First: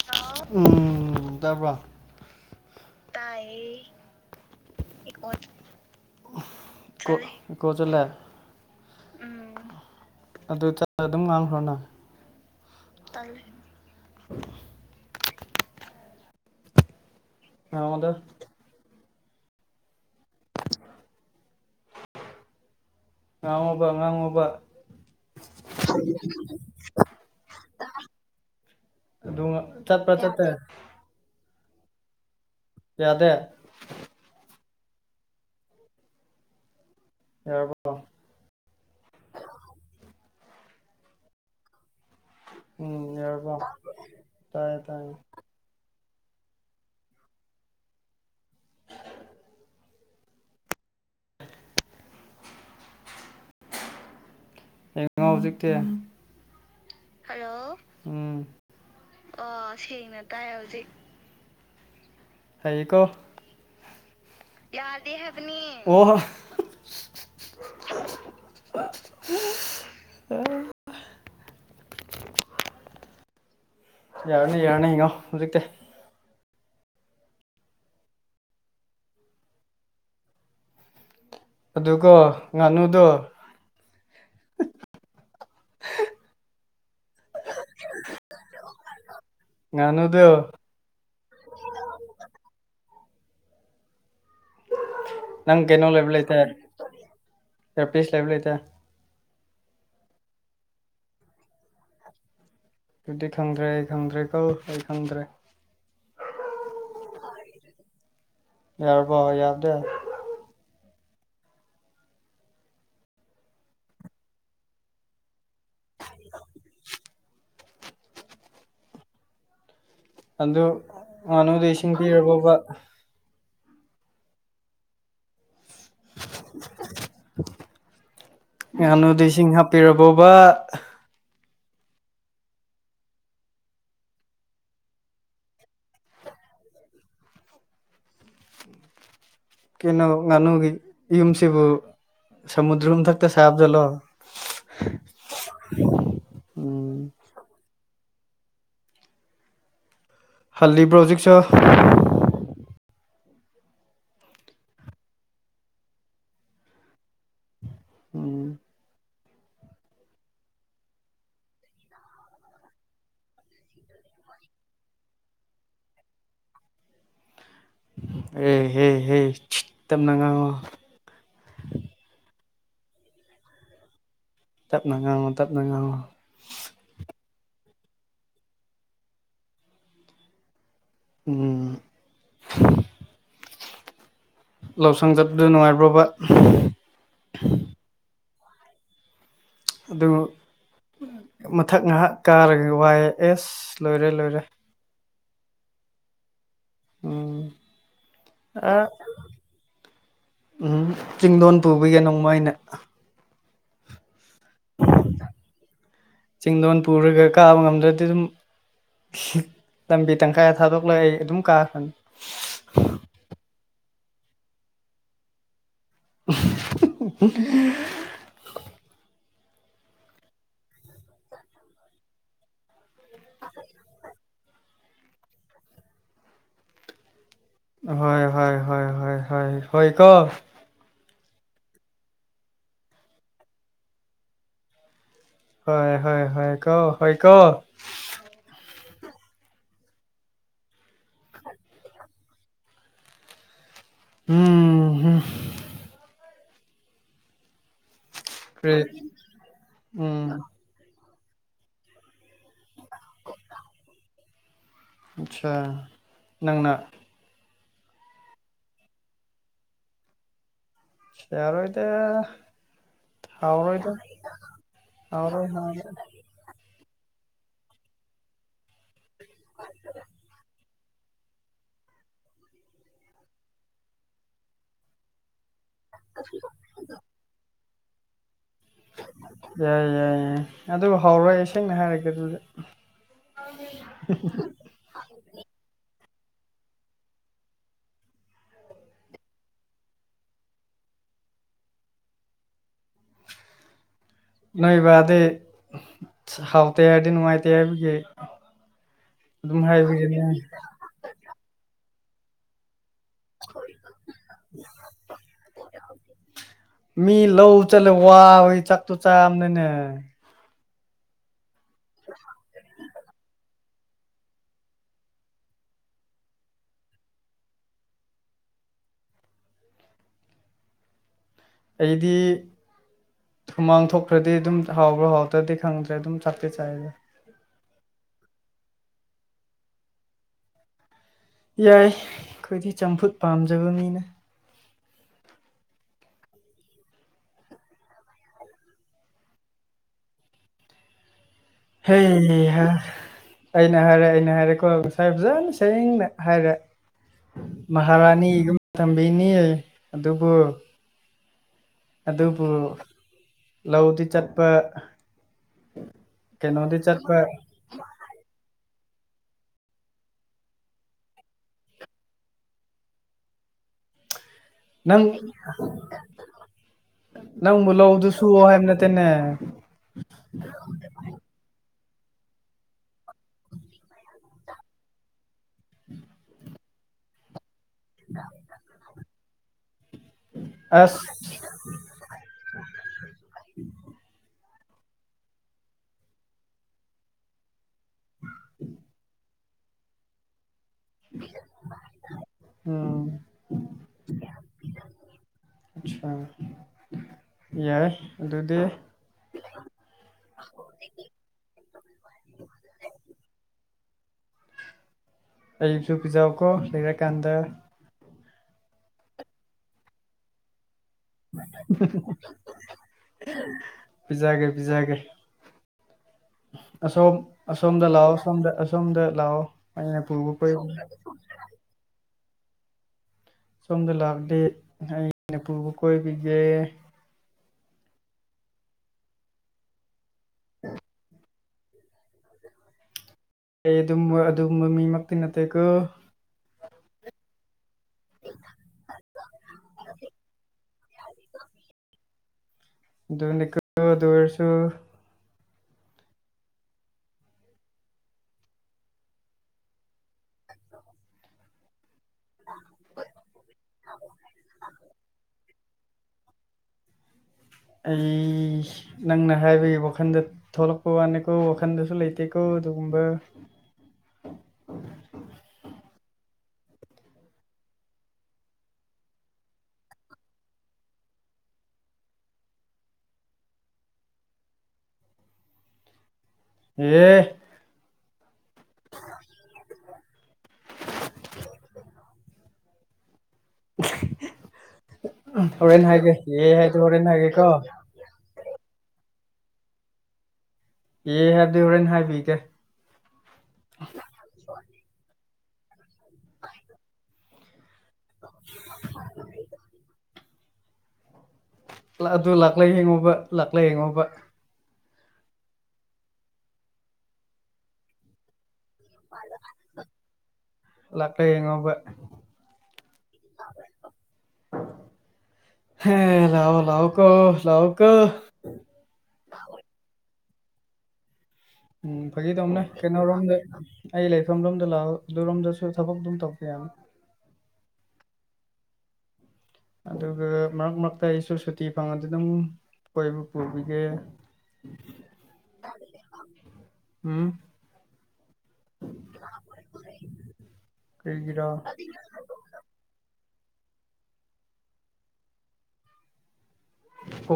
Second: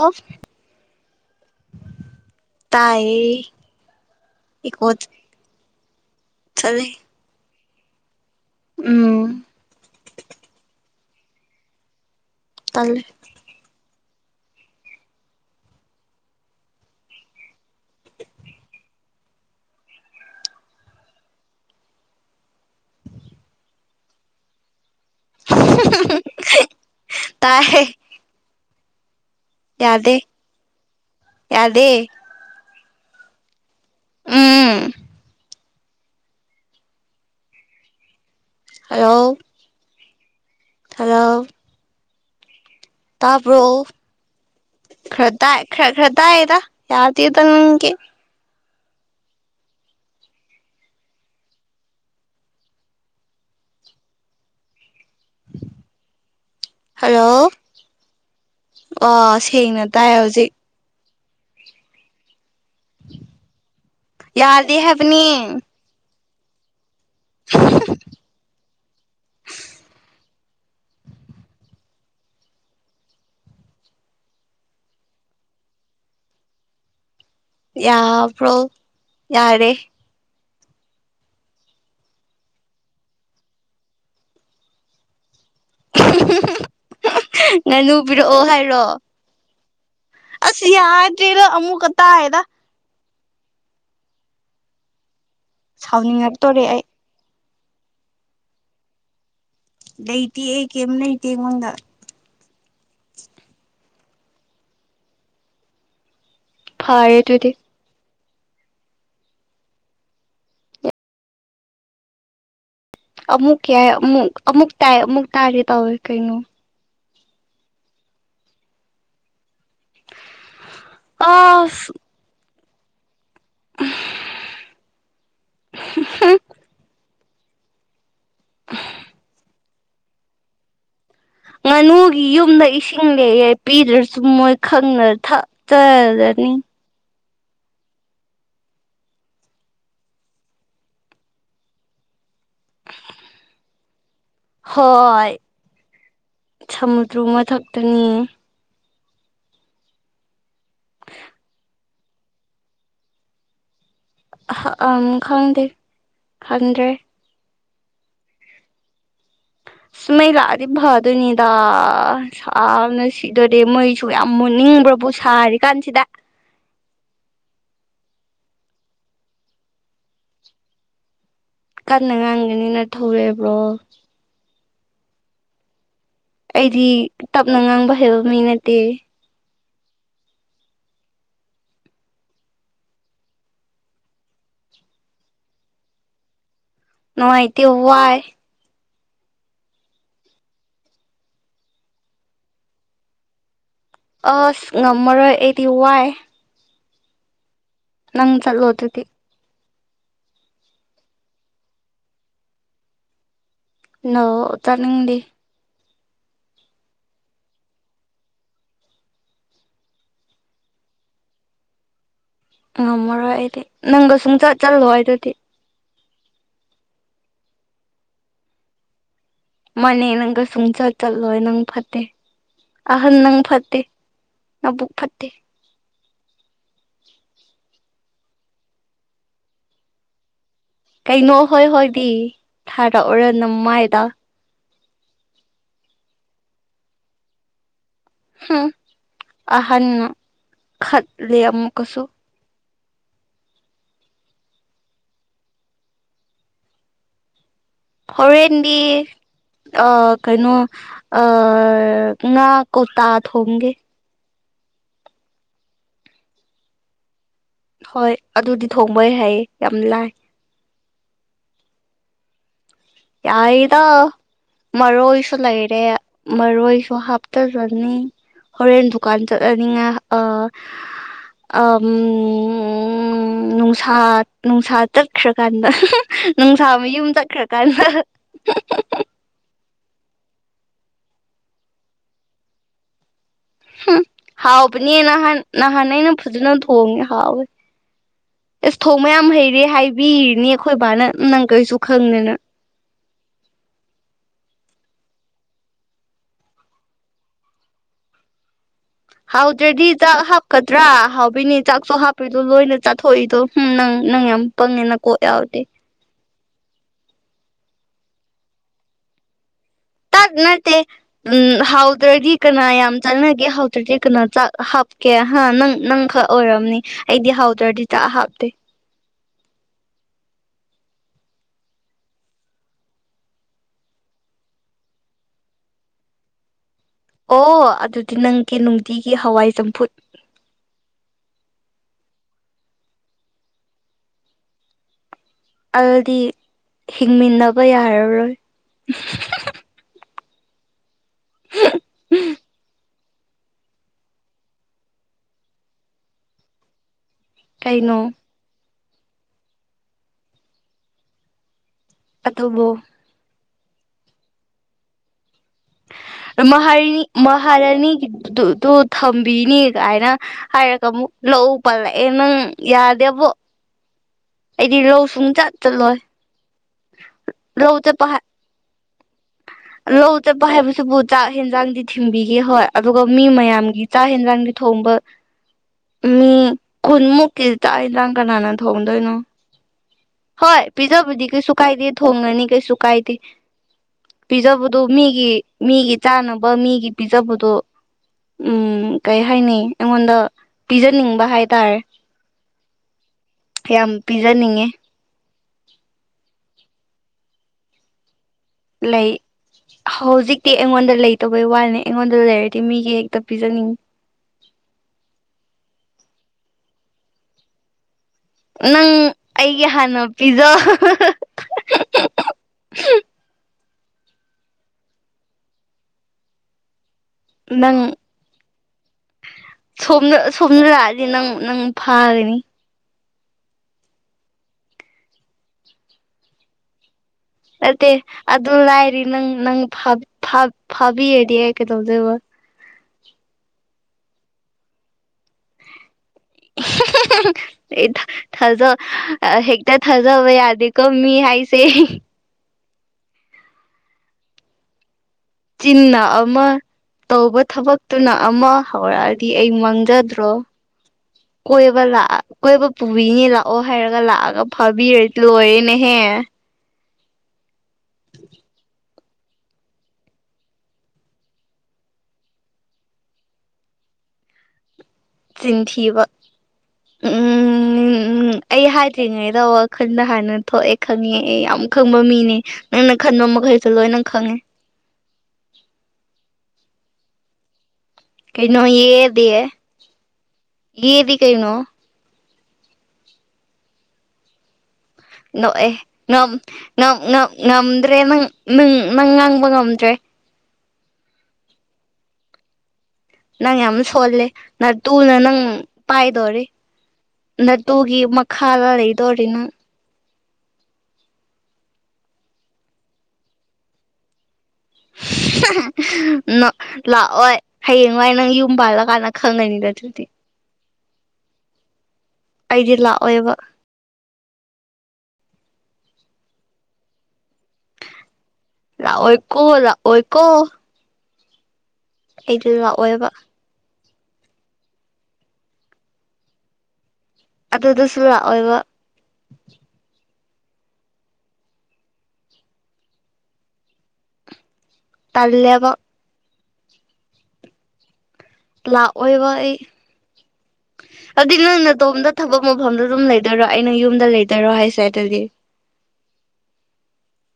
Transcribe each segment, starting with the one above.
Of ꯎꯝ ꯇꯥꯔꯕ꯭ꯔꯣ ꯇꯥꯆ ꯌ‌ꯦ ꯑꯣꯐ ꯆꯠꯂ‌ꯦ ꯣ ꯏꯀꯣ ꯆꯠꯂꯦ ꯎꯝ ꯑꯗꯨ ꯑꯗꯨꯝ ꯉꯥꯡꯈ꯭ꯔꯣꯅꯪ ꯑꯜꯦ [unintelligible] [inaudible] ꯍꯉꯗ ꯉꯥꯡꯉꯕ ꯉꯥꯡꯕ ꯇꯥꯏ ꯑꯗꯨꯉ ꯌꯥꯗꯦ ꯌꯥꯗꯦ ꯌꯥꯗꯦ ꯎꯝ ꯌꯥꯔꯕꯣ ꯍꯂꯣ ꯊꯥꯔꯣ ꯎꯝ ꯌꯎꯔꯕ ꯇꯥꯏꯌꯦ ꯇꯥꯏꯌꯦ ꯇ ꯈ ꯈ꯭ꯔꯗꯑꯗ ꯌꯥꯎꯗ ꯏꯗ ꯅꯪꯒꯤ ꯑ ꯑꯉꯣ ꯍꯧꯖꯤꯛꯇꯀꯤ ꯍꯜꯂꯣ ꯑꯣ ꯁꯦꯡꯅ ꯇꯥꯏ ꯍꯧꯖꯤꯛ ꯍ ꯀꯣ ꯌꯥ ꯍꯥꯏꯕꯅꯤ ꯑꯣ [unintelligible] [inaudible] ꯑ ꯌꯥꯔꯅꯤ ꯌꯥꯔꯅꯤ ꯏꯉꯣ ꯍꯧꯖꯤꯛꯇꯤ ꯌꯥꯕ꯭ꯔꯣ ꯌꯥꯔꯦ ꯑꯗꯨꯒ ꯉꯥꯅꯨꯗꯣ ꯉꯥꯅꯨ ꯄꯤꯔꯛꯑꯣ ꯍꯥꯏꯔꯣ ꯉꯥꯅꯨꯗꯣ ꯑꯁ ꯁꯤ ꯌꯥ ꯆꯔ ꯑꯃꯃꯨ ꯀꯠꯇ ꯍꯥꯏꯗ ꯅꯪ ꯀꯩꯅꯣ ꯂꯕ ꯂꯥꯏꯇ ꯁꯥꯎꯅꯤꯡꯉꯛꯇꯣꯔꯦ ꯑꯩ ꯔ ꯄꯁ ꯂ ꯂꯩꯕ ꯂꯥꯏꯇ ꯂꯩꯩꯇꯤ ꯑꯩ ꯀꯔꯝ ꯂꯩꯇꯦ ꯑꯩꯉꯣꯟꯗ ꯫ ꯑꯗꯨꯗꯤ ꯈꯪꯗ꯭ꯔꯦ ꯑꯩ ꯈꯪꯗ꯭ꯔꯦ ꯀꯣ ꯑꯩ ꯈꯪꯗ꯭ꯔꯦ ꯫ ꯐꯔꯦ ꯑꯗꯨꯗꯤ ꯌꯥꯔꯕꯣ ꯌꯥꯗꯦ ꯑꯃꯨꯛ ꯌꯥꯏ ꯑꯃꯨꯛ ꯑꯃꯨꯛ ꯇꯥꯏ ꯑꯃꯨꯛ ꯇꯥꯗꯦ ꯇꯧꯋꯦ ꯀꯩꯅꯣ ꯫ ꯑꯗꯨ ꯉꯥꯅꯨꯗ ꯑꯁ ꯏꯁꯤꯡꯕꯤꯔꯕꯣꯕ ꯫ [unintelligible] ꯉꯥꯅꯨꯗꯣ ꯏꯁꯤꯡ ꯍꯥꯞꯄꯤꯔꯕꯣꯕ ꯫ ꯉꯥꯅꯨꯒꯤ ꯌꯨꯝꯗ ꯏꯁꯤꯡ ꯂꯩꯑꯦ ꯄꯤꯗ꯭ꯔꯁꯨ ꯃꯣꯏ ꯈꯪꯅ ꯊꯛ ꯆꯥꯖꯅꯤ ꯀꯩꯅꯣ ꯉꯥꯅꯨꯒꯤ ꯌꯨꯝꯁꯤꯕꯨ ꯁꯃꯨꯗ꯭ꯔ ꯃꯊꯛꯇ ꯁꯥꯕꯖꯠꯂꯣ ꯫ ꯍꯣꯏ ꯎꯝ ꯁꯃꯨꯗ꯭ꯔ ꯃꯊꯛꯇꯅꯤ꯫ ꯍꯜꯂꯤꯕ꯭ꯔꯣ ꯍꯧꯖꯤꯛꯁꯨ꯫ ꯑꯝ ꯈꯪꯗꯦ ꯍꯟꯗ꯭ꯔꯦ ꯫ ꯎꯝ [inaudible] ꯃꯩ ꯂꯥꯛꯑꯗꯤ ꯐꯗꯣꯏꯅꯤꯗ ꯁꯥꯕꯅ ꯁꯤꯗꯣꯔꯦ ꯃꯩꯁꯨ ꯌꯥꯝ ꯃꯨꯠꯅꯤꯡꯕ꯭ꯔꯕꯨ ꯁꯥꯔꯤ ꯀꯥꯟꯁꯤꯗ ꯑꯦ ꯍꯦ ꯍꯦ ꯇꯞꯅꯉꯥꯡꯉꯣ ꯫ ꯀꯟꯅ ꯉꯥꯡꯒꯅꯤ ꯅꯊꯧ ꯂꯩꯕ꯭ꯔꯣ ꯫ ꯇꯞꯅ ꯉꯥꯡꯉꯨ ꯇꯞꯅ ꯉꯥꯡꯉꯣ꯫ ꯑꯩꯗꯤ ꯇꯞꯅ ꯉꯥꯡꯕ ꯍꯩꯕ ꯃꯤ ꯅꯠꯇꯦ ꯫ ꯎꯝ ꯂꯧꯁꯪ ꯆꯠꯄꯗ ꯅꯨꯡꯉꯥꯏꯕ꯭ꯔꯣꯕ ꯅꯨꯡꯉꯥꯏꯇ ꯋꯥꯏ ꯫ ꯑꯗꯨ ꯃꯊꯛ ꯉꯥꯏꯍꯥꯛ ꯀꯥꯔꯒ ꯋꯥꯏ ꯑꯦꯁ ꯂꯣꯏꯔꯦ ꯂꯣꯏꯔꯦ ꯑꯁ ꯉꯝꯃꯔꯣꯏ ꯑꯩꯗꯤ ꯋꯥꯏ ꯫ ꯎꯝ ꯅꯪ ꯆꯠꯂꯣ ꯑꯥ ꯑꯗꯨꯗꯤ ꯎꯝ ꯆꯤꯡꯗꯣꯟ ꯄꯨꯕꯒꯤ ꯅꯣꯡꯃ ꯑꯩꯅ ꯅꯣ ꯆꯠꯅꯤꯡꯗꯦ ꯫ ꯆꯤꯡꯗꯣꯟ ꯄꯨꯔꯒ ꯀꯥꯕ ꯉꯝꯗ꯭ꯔꯗꯤ ꯑꯗꯨꯝ ꯂꯝꯕꯤ ꯇꯪꯈꯥꯏꯗ ꯊꯥꯗꯣꯛꯂ ꯑꯩ ꯑꯗꯨꯝ ꯀꯥꯈꯅꯤ ꯫ ꯉꯝꯃꯔꯣꯏ ꯑꯩꯗꯤ ꯅꯪꯒ ꯁꯨꯡ ꯆꯠ ꯆꯜꯂꯣꯏ ꯑꯗꯨꯗꯤ ꯫ [unintelligible] ꯃꯅꯦ ꯅꯪꯒ ꯁꯨꯡꯆꯠ ꯆꯠꯂꯣꯏ ꯅꯪ ꯐꯠꯇꯦ ꯑꯍꯟ ꯅꯪ ꯐꯠꯇꯦ ꯅꯕꯨꯛ ꯐꯠꯇꯦ ꯫ ꯍꯣꯏ ꯍꯣꯏ ꯍꯣꯏ ꯍꯣꯏ ꯍꯣꯏ ꯍꯣꯏ ꯀꯣ ꯀꯩꯅꯣ ꯍꯣꯏ ꯍꯣꯏꯗꯤ ꯊꯥꯔꯛꯎꯔ ꯅꯃꯥꯏꯗ ꯫ ꯍꯣꯏ ꯍꯣꯏ ꯍꯣꯏ ꯀꯣ ꯍꯣꯏ ꯀꯣ ꯍꯝ ꯑꯍꯟ ꯈꯠꯜꯂꯤ ꯑꯃꯨꯛꯀꯁꯨ ꯎꯝ ꯎꯝꯍꯝ ꯍꯣꯔꯦꯟꯗꯤ ꯀꯔꯤ ꯑꯥ ꯎꯝ ꯀꯩꯅꯣ ꯑꯥ ꯉꯥ ꯀꯣꯛꯇꯥ ꯍꯣꯡꯒꯦ ꯫ ꯑꯠꯆꯥ ꯅꯪꯅ ꯍꯣꯏ ꯑꯗꯨꯗꯤ ꯊꯣꯡꯕ ꯑꯩ ꯍꯩꯌꯦ ꯌꯥꯝ ꯂꯥꯏ꯫ ꯌꯥꯔꯣꯏꯗ ꯌꯥꯏꯗ ꯍꯥꯎꯔꯣꯏꯗ ꯃꯔꯣꯏꯁꯨ ꯍꯥꯎꯔꯣꯏ ꯂꯩꯔꯦ ꯍꯥꯎꯔꯣꯏ ꯫ ꯃꯔꯣꯏꯁꯨ ꯍꯥꯞꯇꯔꯅꯤ ꯍꯣꯔꯦꯟ ꯗꯨꯀꯥꯟ ꯆꯠꯂꯅꯤ ꯉꯥ ꯑꯥ [unintelligible] ꯎ ꯅꯨꯡꯁꯥ ꯅꯨꯡꯁꯥ ꯆꯠꯈ꯭ꯔꯀꯥꯟꯗ ꯅꯨꯡꯁꯥꯕ ꯌꯨꯝ ꯆꯠꯈ꯭ꯔ ꯀꯥꯟꯗ ꯌꯥꯏ ꯌꯥꯏ ꯌꯥꯏ ꯑꯗꯨꯕꯨ ꯍꯧꯔꯣꯏ ꯏꯁꯦꯡꯅ ꯍꯥꯏꯔꯒꯦ ꯑꯗꯨꯗꯤ ꯍꯤ ꯍꯤ ꯕꯅꯤ ꯅꯍꯥꯟ ꯅꯍꯥꯟ ꯑꯩꯅ ꯐꯖꯅ ꯊꯣꯡꯉꯦ ꯍꯥꯎꯋꯦ ꯑꯁ ꯊꯣꯡ ꯃꯌꯥꯝ ꯍꯩꯔꯦ ꯍꯥꯏꯕꯤꯔꯤꯅꯤ ꯑꯩꯈꯣꯏ ꯕꯥꯅ ꯅꯪ ꯀꯩꯁꯨ ꯈꯪꯗꯦꯅ ꯅꯕꯗ ꯍꯥꯎ ꯇ ꯍꯥꯏ ꯅꯨꯅꯨꯡꯉꯥꯏꯇ ꯍꯥꯏꯕꯒꯤ ꯑꯗꯨꯝ ꯍꯥꯎꯗ꯭ꯔꯗꯤ ꯆꯥꯛ ꯍꯥꯏꯕꯒꯤꯅꯦ ꯍꯥꯞꯀꯗ꯭ꯔꯥ ꯍꯥꯎꯕꯤꯅꯤ ꯆꯥꯛꯁꯨ ꯍꯥꯞꯄꯗꯣ ꯂꯣꯏꯅ ꯆꯥꯊꯣꯛꯏꯗꯣ ꯅꯪ ꯅꯪ ꯌꯥꯝ ꯄꯪꯉꯦꯅ ꯀꯣꯛ ꯌꯥꯎꯗꯤ ꯃꯤ ꯂꯧ ꯆꯠꯂꯦ ꯋꯥꯕꯦ ꯆꯥꯛꯠꯇꯨ ꯆꯥꯝꯅꯅꯦ ꯇ ꯅꯠꯇꯦ ꯎꯝ ꯍꯥꯎꯗ꯭ꯔꯗꯤ ꯀꯅꯥ ꯌꯥꯝ ꯆꯥꯟꯅꯒꯦ ꯍꯥꯎꯗ꯭ꯔꯗꯤ ꯀꯅꯥ ꯍꯥꯞꯀꯦ ꯍꯥ ꯅꯪ ꯅꯪ ꯈꯛ ꯑꯣꯏꯔꯝꯅꯤ ꯑꯩꯗꯤ ꯍꯥꯎꯗ꯭ꯔꯗꯤ ꯆꯥꯛ ꯍꯥꯞꯇꯦ ꯑꯩꯗꯤ ꯍꯨꯃꯥꯡ ꯊꯣꯛꯈ꯭ꯔꯗꯤ ꯑꯗꯨꯝ ꯍꯥꯎꯕ꯭ꯔꯥ ꯍꯥꯎꯗ꯭ꯔꯗꯤ ꯈꯪꯗ꯭ꯔꯦ ꯑꯗꯨꯝ ꯊꯥꯛꯄꯤꯤ ꯆꯥꯏꯔꯤꯁꯦ ꯑꯣ ꯑꯗꯨꯗꯤ ꯅꯪꯒꯤ ꯅꯨꯡꯇꯤꯒꯤ ꯍꯋꯥꯏ ꯆꯝꯐꯨꯠ ꯌꯥꯏ ꯑꯩꯈꯣꯏꯗꯤ ꯆꯝꯐꯨꯠ ꯄꯥꯝꯖꯕ ꯃꯤꯅ ꯑꯗꯨꯗꯤ ꯍꯤꯡꯃꯤꯟꯅꯕ ꯌꯥꯔꯔꯣꯏ ꯍꯥ ꯍꯩ ꯍꯥ ꯑꯩꯅ ꯍꯥꯏꯔꯦ ꯑꯩꯅ ꯍꯥꯏꯔꯦꯀꯣ ꯉꯁꯥꯏ ꯐꯖꯅ ꯁꯦꯡꯅ ꯍꯥꯏꯔꯦ ꯀꯩꯅꯣ ꯃꯍꯥꯔꯥꯅꯤꯒꯨꯝꯕ ꯊꯝꯕꯤꯅꯤ ꯑꯗꯨꯕꯨ ꯑꯗꯨꯕꯨ ꯂꯧꯗꯤ ꯆꯠꯄ ꯀꯩꯅꯣꯗꯤ ꯃꯍꯥꯔꯅꯤ ꯆꯠꯄ ꯃꯍꯥꯔꯥꯅꯤ ꯑꯗꯨꯨ ꯊꯝꯕꯤꯅꯤ ꯀꯥꯏꯅ ꯍꯥꯏꯔꯒ ꯑꯃꯨꯛ ꯂꯧꯎ ꯄꯜꯂꯛꯑꯦ ꯅꯪ ꯌꯥꯗꯦꯕꯣ [inaudible] ꯂꯧ ꯅꯪ ꯁꯨꯡ ꯆꯠ ꯆꯠꯂꯣꯏ ꯅꯪꯕꯨ ꯂꯧ ꯂꯧꯗꯨ ꯆꯠꯄ ꯁꯨ ꯍꯥꯏꯕ ꯅꯠꯇꯦꯅꯦ ꯂꯧ ꯆꯦ ꯄꯍꯤꯦꯕꯨꯁꯨꯕꯨ ꯆ ꯆꯥꯛ ꯌꯦꯟꯖꯥꯡꯗꯤ ꯊꯤꯡꯕꯤꯒꯦ ꯍꯣꯏ ꯑꯗꯨꯒ ꯃꯤ ꯃꯌꯥꯝꯒꯤ ꯆꯥꯛ ꯌꯦꯟꯖꯥꯡꯗꯤ ꯊꯣꯡꯕ ꯃꯤ ꯈꯨꯨꯟꯃꯨ ꯀꯦꯖꯤ ꯇꯥꯛꯏ ꯂꯥꯡ ꯀꯅꯥꯅ ꯊꯣꯡꯗꯣꯏꯅꯣ ꯍꯣꯏ ꯑꯁ ꯄꯤꯖꯕꯨꯗꯤ ꯀꯩꯁꯨ ꯀꯥꯏꯗꯤ ꯊꯣꯡꯒꯅꯤ ꯀꯩꯁꯨ ꯀꯥꯏꯗꯤ ꯄꯤꯖꯕꯗꯨꯣ ꯃꯤꯒꯤ ꯃꯤꯒꯤ ꯆꯥꯅꯕ ꯃꯤꯒꯤ ꯄꯤꯖꯕꯗꯣ ꯎꯝ ꯀꯩ ꯍꯥꯏꯅꯤ ꯑꯩꯉꯣꯟꯗ ꯄꯤꯖꯅꯤꯡꯕ ꯍꯥꯏꯇꯥꯔꯦ ꯎꯝ ꯌꯥꯝ ꯄꯤꯖꯅꯤꯡꯉꯤ ꯑꯥ ꯌꯥꯏ ꯑꯗꯨꯗꯤ ꯂꯩ ꯍꯧꯖꯤꯛꯇꯤ ꯑꯩꯉꯣꯟꯗ ꯂꯩꯇꯕꯩ ꯋꯥꯅꯤ ꯑꯩꯉꯣꯟꯗ ꯂꯩꯔꯗꯤ ꯃꯤꯒꯤ ꯍꯦꯛꯇ ꯄꯤꯖꯅꯤꯡ ꯑꯩꯁꯨ ꯄꯤꯖꯥꯎꯀꯣ ꯂꯩꯔꯀꯥꯟꯗ ꯅꯪ ꯑꯩꯒꯤ ꯍꯥꯟꯅ ꯄꯤꯖ ꯄꯤꯖꯥꯒꯦ ꯄꯤꯖꯥꯒꯦ ꯑꯁꯣ ꯑꯁꯣꯝꯗ ꯅꯪ ꯂꯥꯛꯑꯣ ꯁꯣꯝꯗ ꯑꯁꯣꯝꯗ ꯂꯥꯛꯑꯣ ꯑꯩꯅ ꯄꯨꯕ ꯀ ꯐꯥꯔꯤꯅꯤ ꯁꯣꯝꯗ ꯂꯥꯛꯗꯤ ꯑꯩ ꯅꯨꯄꯨꯕꯨ ꯀꯣꯏꯕꯤꯒꯦ ꯅꯠꯇꯦ ꯑꯗꯨ ꯂꯥꯏꯔꯤ ꯅꯪ ꯅꯪ ꯐꯥꯕꯤꯌꯦꯗꯤ ꯑꯩ ꯀꯩꯗꯧꯗꯣꯏꯕ ꯑꯩ ꯑꯗꯨ ꯑꯗꯨꯝꯕ ꯃꯤꯃꯛꯇꯤ ꯅꯠꯇꯦꯀꯣ ꯊꯥꯖ ꯍꯦꯛꯇ ꯊꯥꯖꯕ ꯌꯥꯗꯦ ꯀꯃꯤ ꯍꯥꯏꯁꯦ ꯅꯤꯀ ꯔꯁꯨ ꯆꯤꯅ ꯑꯃꯃ ꯇꯧꯕ ꯊꯕꯛꯇꯨꯅ ꯑꯃ ꯍꯧꯔꯛꯑꯗꯤ ꯑꯩ ꯃꯥꯡꯖꯗ꯭ꯔꯣ ꯀꯣꯏꯕ ꯂꯥꯛꯑ ꯀꯣꯏꯕ ꯄꯨꯕꯤꯅꯤ ꯂꯥꯛꯑꯣ ꯍꯥꯏꯔꯒ ꯂꯥꯛꯑꯒ ꯐꯥꯕꯤꯔ ꯂꯣꯏꯔꯦꯅꯦꯍꯦ ꯎꯝ ꯅꯪꯅ ꯍꯥꯏꯕꯒꯤ ꯋꯥꯈꯟꯗ ꯊꯣꯛꯂꯛꯄ ꯋꯥꯅꯤꯀꯣ ꯋꯥꯈꯟꯗꯁꯨ ꯂꯩꯇꯦꯀꯣ ꯑꯗꯨꯒꯨꯝꯕ ꯆꯟꯊꯕ ꯎꯝ ꯎꯝ ꯎꯝ ꯑꯩ ꯍꯥꯏꯗ꯭ꯔꯤꯉꯩꯗ ꯋꯥꯈꯜꯗ ꯍꯥꯟꯅ ꯊꯣꯛꯑꯦ ꯈꯪꯉꯦ ꯑꯩ ꯌꯥꯝ ꯈꯪꯕ ꯃꯤꯅꯦ ꯅꯪꯅ ꯈꯟꯕ ꯃꯈꯩꯁꯨ ꯂꯣꯏꯅ ꯈꯪꯉꯦ ꯎꯝ ꯀꯩꯅꯣ ꯌꯦꯗꯤ ꯌꯦꯗꯤ ꯀꯩꯅꯣ ꯅꯣꯛꯑꯦ ꯍꯣꯔꯦꯟꯦꯟ ꯍꯥꯏꯒꯦ ꯑꯦ ꯍꯥꯏꯗꯨ ꯍꯣꯔꯦꯟꯦꯟ ꯍꯥꯏꯒꯦꯀꯣ ꯐꯔꯦ ꯅꯪ ꯅꯪ ꯉꯥꯡꯕ ꯉꯝꯗ꯭ꯔꯦ ꯑꯦ ꯍꯥꯏꯕꯗꯤ ꯍꯣꯔꯦꯟ ꯍꯥꯏꯕꯤꯒꯦ ꯅꯪ ꯌꯥꯝ ꯁꯣꯜꯂꯦ ꯇꯨꯅ ꯅꯪ ꯄꯥꯏꯗꯣꯔꯤ ꯠꯇꯨꯒꯤ ꯃ ꯈꯥ ꯂꯩꯗꯧꯔꯤꯅ ꯑꯗꯨ ꯂꯥꯛꯂ ꯍꯡꯉꯨꯕ ꯂꯥꯛꯂ ꯍꯡꯉꯣꯕ ꯂꯥꯛꯑꯣꯏ ꯍꯌꯦꯡꯋꯥꯏ ꯅꯪ ꯌꯨꯝ ꯄꯥꯜꯂꯛ ꯀꯥꯟꯅ ꯈꯪꯅꯅꯤꯗ ꯑꯗꯨꯗꯤ ꯂꯥꯛꯂ ꯌꯦꯡꯉꯕ ꯑꯩꯗꯤ ꯂꯥꯛꯑꯣꯏꯕ ꯍꯦ ꯂꯑꯣ ꯂꯑꯣ ꯀꯣ ꯂꯑꯣ ꯀ ꯂꯥꯛꯑꯣꯏ ꯀꯣ ꯂꯥꯛꯑꯣꯏ ꯀꯣ ꯎꯝ ꯐꯥꯩ ꯇꯧꯅꯦ ꯂꯥꯛꯑꯣꯏꯕ ꯀꯩꯅꯣꯔꯗ ꯑꯩ ꯂꯩꯐꯝ ꯔꯣꯝꯗ ꯂꯥꯛꯑꯣ ꯑꯗꯨꯔꯣꯝꯗꯁꯨ ꯊꯕꯛꯛꯇ ꯑꯗꯨꯝ ꯇꯧꯕ ꯌꯥꯅꯤ ꯑꯗꯨꯗꯁꯨ ꯂꯥꯛꯑꯣꯏꯕ ꯑꯗꯨꯒ ꯃꯔꯛ ꯃꯔꯛꯇ ꯑꯩꯁꯨ ꯁꯨꯇꯤ ꯐꯪꯉꯗꯤ ꯑꯗꯨꯝ ꯀꯣꯏꯕꯨ ꯄꯨꯕꯤꯒꯦ [inaudible] ꯎꯝ ꯂꯥꯛꯑꯣꯏꯕ ꯑꯩ ꯑꯗꯨꯗꯤ ꯀꯒꯔꯥ ꯅꯪ ꯅꯇꯣꯝꯗ ꯊꯕꯛ ꯃꯐꯝꯗ ꯑꯗꯨꯝ ꯂꯩꯗꯣꯏꯔꯣ ꯑꯩꯅ ꯌꯨꯝꯗ ꯂꯩꯗꯣꯏꯔꯣ ꯍꯥꯏꯁꯦ ꯑꯗꯨꯗꯤ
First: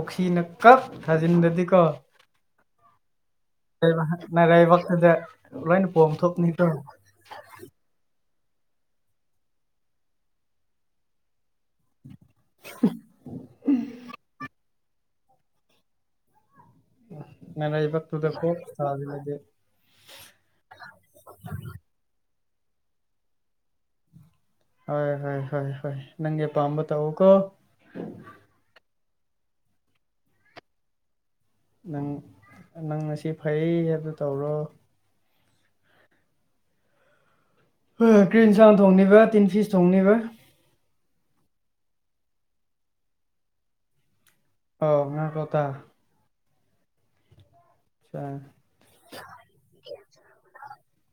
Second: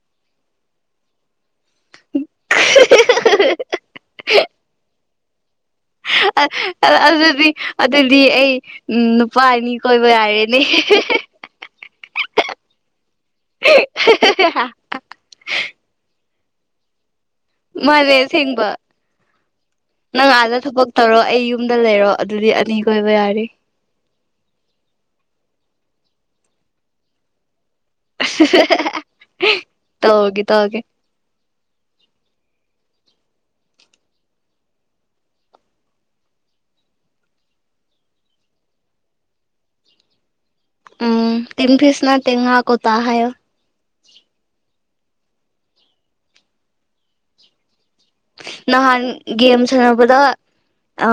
ꯀꯁꯤꯅ ꯀ ꯊꯖꯤꯟꯗꯗꯤ ꯀ [unintelligible] ꯂꯩꯅꯅꯥꯔꯕꯈꯜꯗ ꯂꯣꯏꯅ ꯄꯣꯝꯊꯣꯛꯅꯤꯀꯣ ꯑ ꯑꯗꯨꯗꯤ ꯑꯗꯨꯗꯤ ꯑꯩ ꯎꯝ ꯅꯨꯄꯥ ꯑꯅꯤ ꯀꯣꯏꯕ ꯌꯥꯔꯦꯅꯦ [unintelligible] ꯋꯥ ꯃꯥꯂꯦ ꯑꯁꯦꯡꯕ ꯅꯪ ꯑꯥꯗ ꯊꯕꯛ ꯇꯧꯔꯣ ꯑꯩ ꯌꯨꯝꯗ ꯂꯩꯔꯣ ꯑꯗꯨꯗꯤ ꯑꯅꯤ ꯀꯣꯏꯕ ꯌꯥꯔꯦ ꯍꯣꯏ ꯍꯣꯏ ꯍꯣꯏ ꯍꯣꯏ ꯅꯪꯒꯤ ꯄꯥꯝꯕ ꯇꯧꯋ ꯀꯣ ꯇꯒꯦ ꯇꯧꯒꯦ ꯅꯪ ꯅꯪ ꯉꯁꯤ ꯐꯩ ꯍꯥꯏꯕꯗꯨ ꯇꯧꯔꯣ ꯍꯣꯏ ꯍꯣꯏ ꯭ꯔꯤ ꯆꯥꯎꯟ ꯊꯣꯡꯅꯤꯕ ꯇꯤꯟ ꯐꯤꯁ ꯊꯣꯡꯅꯤꯕ ꯎꯝ ꯇꯤꯟ ꯐꯤꯁꯅ ꯇꯦꯡꯉꯥꯀꯣ ꯇ ꯍꯥꯏ ꯑ ꯉ ꯀꯗ ꯑ ꯅꯍꯥꯟ ꯒꯦꯝ ꯁꯥꯟꯅꯕꯗ ꯎ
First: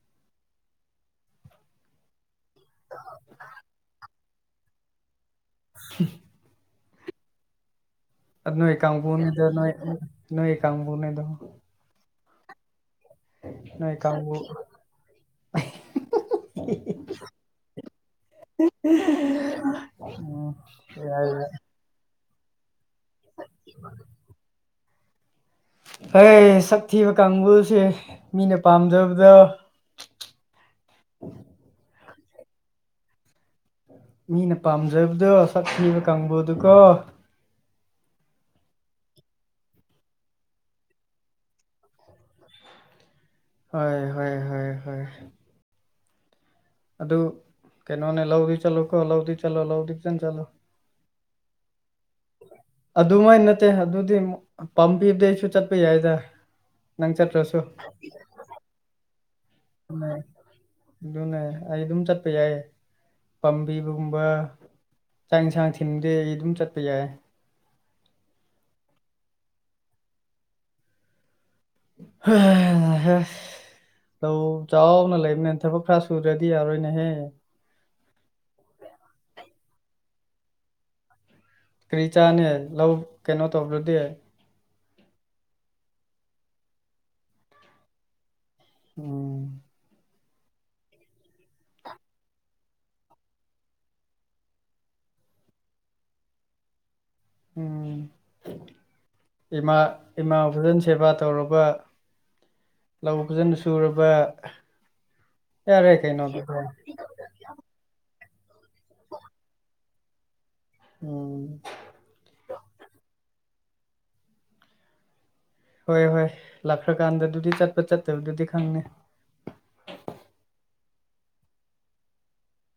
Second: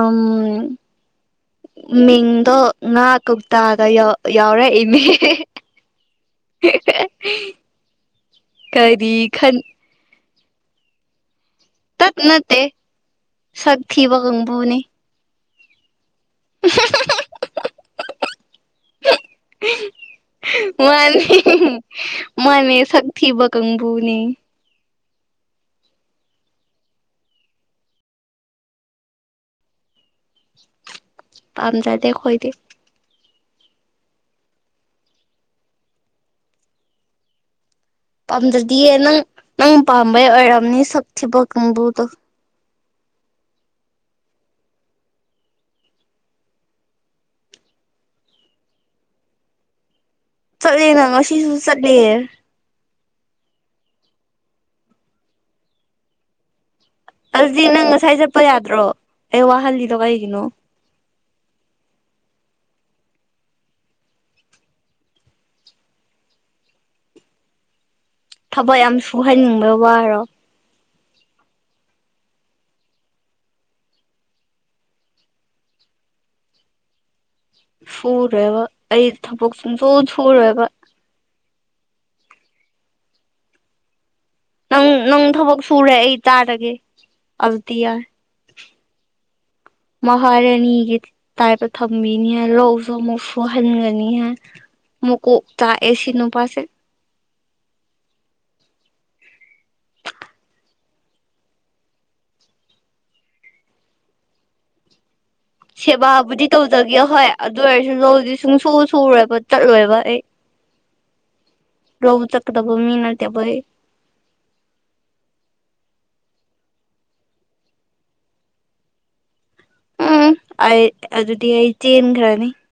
ꯃꯤꯡꯗꯣ ꯉꯥ ꯀꯧꯇꯥꯗ ꯌꯥꯎꯔꯛꯏꯅꯦ ꯁꯤ [unintelligible] ꯅꯣꯏ ꯀꯔꯤ ꯀꯥꯡꯕꯨꯅꯦꯗ ꯈꯟ ꯅꯣꯏ ꯅꯣꯏ ꯀ ꯀꯥꯡꯕꯨꯅꯦꯗ ꯇꯠꯅ ꯇ ꯁ ꯅꯣꯏ ꯀꯥꯡꯕꯨ ꯊꯤꯕꯒꯪꯕꯨꯅꯤ [unintelligible] ꯃꯥꯅꯤ ꯃꯥꯅꯤ ꯁ ꯊꯤꯕ ꯀꯥꯡꯕꯨꯅꯤ ꯑꯩ ꯁꯛ ꯊꯤꯕ ꯀꯥꯡꯕꯨꯁꯦ ꯃꯤꯅ ꯄꯥꯝꯖꯕꯗ ꯇꯥꯟꯖꯗꯦ ꯈꯣꯏꯗꯤ ꯃꯤꯅ ꯄꯥꯝꯖꯕꯗꯣ ꯁꯛꯈꯤꯕ ꯀꯥꯡꯕꯨꯗꯨꯀꯣ ꯄꯥꯝꯗ꯭ꯔꯗꯤꯌꯦ ꯅꯪ ꯅꯪ ꯄꯥꯝꯕꯩ ꯑꯣꯏꯔꯝꯅꯤ ꯁꯛ ꯊꯤꯕ ꯀꯥꯡꯕꯨꯗꯣ ꯍ ꯍ ꯍ ꯍ ꯍꯣꯏ ꯑꯗꯨ ꯀꯩꯅꯣꯅꯦ ꯂꯧꯗꯤ ꯆꯠꯂꯣ ꯀꯣ ꯂꯧꯗꯤ ꯆꯠꯂꯣ ꯂꯧꯗꯤ ꯈꯤꯇꯪ ꯆꯠꯂꯣ ꯆꯠꯂꯦꯅꯪꯉ ꯁꯤꯁꯨ ꯆꯠꯂꯦ ꯑꯗꯨꯃꯥꯏꯅ ꯅꯠꯇꯦ ꯑꯗꯨꯗꯤ ꯄꯥꯝꯕꯤꯕꯗꯩ ꯑꯩꯁꯨ ꯆꯠꯄ ꯌꯥꯏꯗ ꯅꯪ ꯆꯠꯇ꯭ꯔꯁꯨ ꯑꯗꯨꯗꯤ ꯅꯪ ꯉꯁꯥꯏ ꯆꯠꯄ ꯌꯥꯗ꯭ꯔꯣ ꯑꯩ ꯋꯥ ꯎ ꯑꯗꯨꯅꯦ ꯑꯩ ꯑꯗꯨꯝ ꯆꯠꯄ ꯌꯥꯏꯌꯦ ꯄꯥꯝꯕꯤꯕꯒꯨꯝꯕ ꯆꯥꯛ ꯌꯦꯟꯁꯥꯡ ꯊꯤꯟꯗꯤ ꯑꯩ ꯑꯗꯨꯝ ꯆꯠꯄ ꯌꯥꯏ ꯊꯕꯛ ꯌꯥꯝ ꯁꯨꯍꯩꯅꯤꯡꯕ ꯋꯥꯔꯣ ꯍ ꯍ ꯂꯧ ꯆꯥꯎꯅ ꯂꯩꯕꯅꯦ ꯊꯕꯛ ꯈꯔ ꯁꯨ꯭ꯔꯗꯤ ꯌꯥꯔꯣꯏꯅꯦꯍꯦ ꯁꯨꯔꯦꯕ ꯑꯩ ꯊꯕꯛ ꯁ ꯁ ꯁꯨꯔꯦꯕ ꯀꯔꯤ ꯆꯥꯅꯦ ꯂꯧ ꯀꯩꯅꯣ ꯇꯧꯕ꯭ꯔꯗꯤ ꯅꯪ ꯅꯪ ꯊꯕꯛ ꯁꯨꯔꯦ ꯑꯩ ꯇꯥꯔꯒꯦ ꯑꯗꯨꯗꯤ ꯌꯥꯏ ꯎꯝ ꯃꯍꯥꯔꯥꯅꯤꯒꯤ ꯇꯥꯏꯞꯇ ꯊꯝꯕꯤꯅꯤ ꯍꯥꯏ ꯂꯧꯁꯨ ꯑꯃꯨꯛ ꯁꯨꯍꯟꯒꯅꯤ ꯍꯥꯏ ꯃꯨꯀꯨ ꯇꯥ ꯑꯦꯁꯤ ꯅ ꯄꯁ ꯏꯃꯥ ꯏꯃꯥꯕꯨꯖꯟ ꯁꯦꯕꯥ ꯇꯧꯔꯕ ꯂꯧ ꯐꯖꯅ ꯁꯨꯔꯕ ꯌꯥꯔꯦ ꯀꯩꯅꯣ ꯁꯦꯕꯥꯕꯨꯗꯤ ꯑꯗꯨꯗꯤ ꯇꯧꯗꯒꯦ ꯍꯣꯏ ꯑꯗꯨ ꯑꯣꯏꯔꯁꯨ ꯂꯧꯗꯤ ꯁꯨꯡ ꯁ ꯁꯨꯔꯣꯏꯕ ꯆꯠꯂꯣꯏꯕ ꯑꯩ ꯎꯝ ꯔꯍ ꯆꯀꯗꯕꯨ ꯃꯤꯅꯔꯇꯕꯩ ꯍꯣꯏ ꯍꯣꯏ ꯂꯥꯛꯈ꯭ꯔꯀꯥꯟꯗꯗꯨꯗꯤ ꯆꯠꯄ ꯆꯠꯇꯕꯗꯨꯗꯤ ꯈꯪꯅꯤꯦ ꯎ ꯑꯩ ꯑꯗꯨꯗꯤ ꯑꯩ ꯆꯦꯟꯈ꯭ꯔꯅꯤ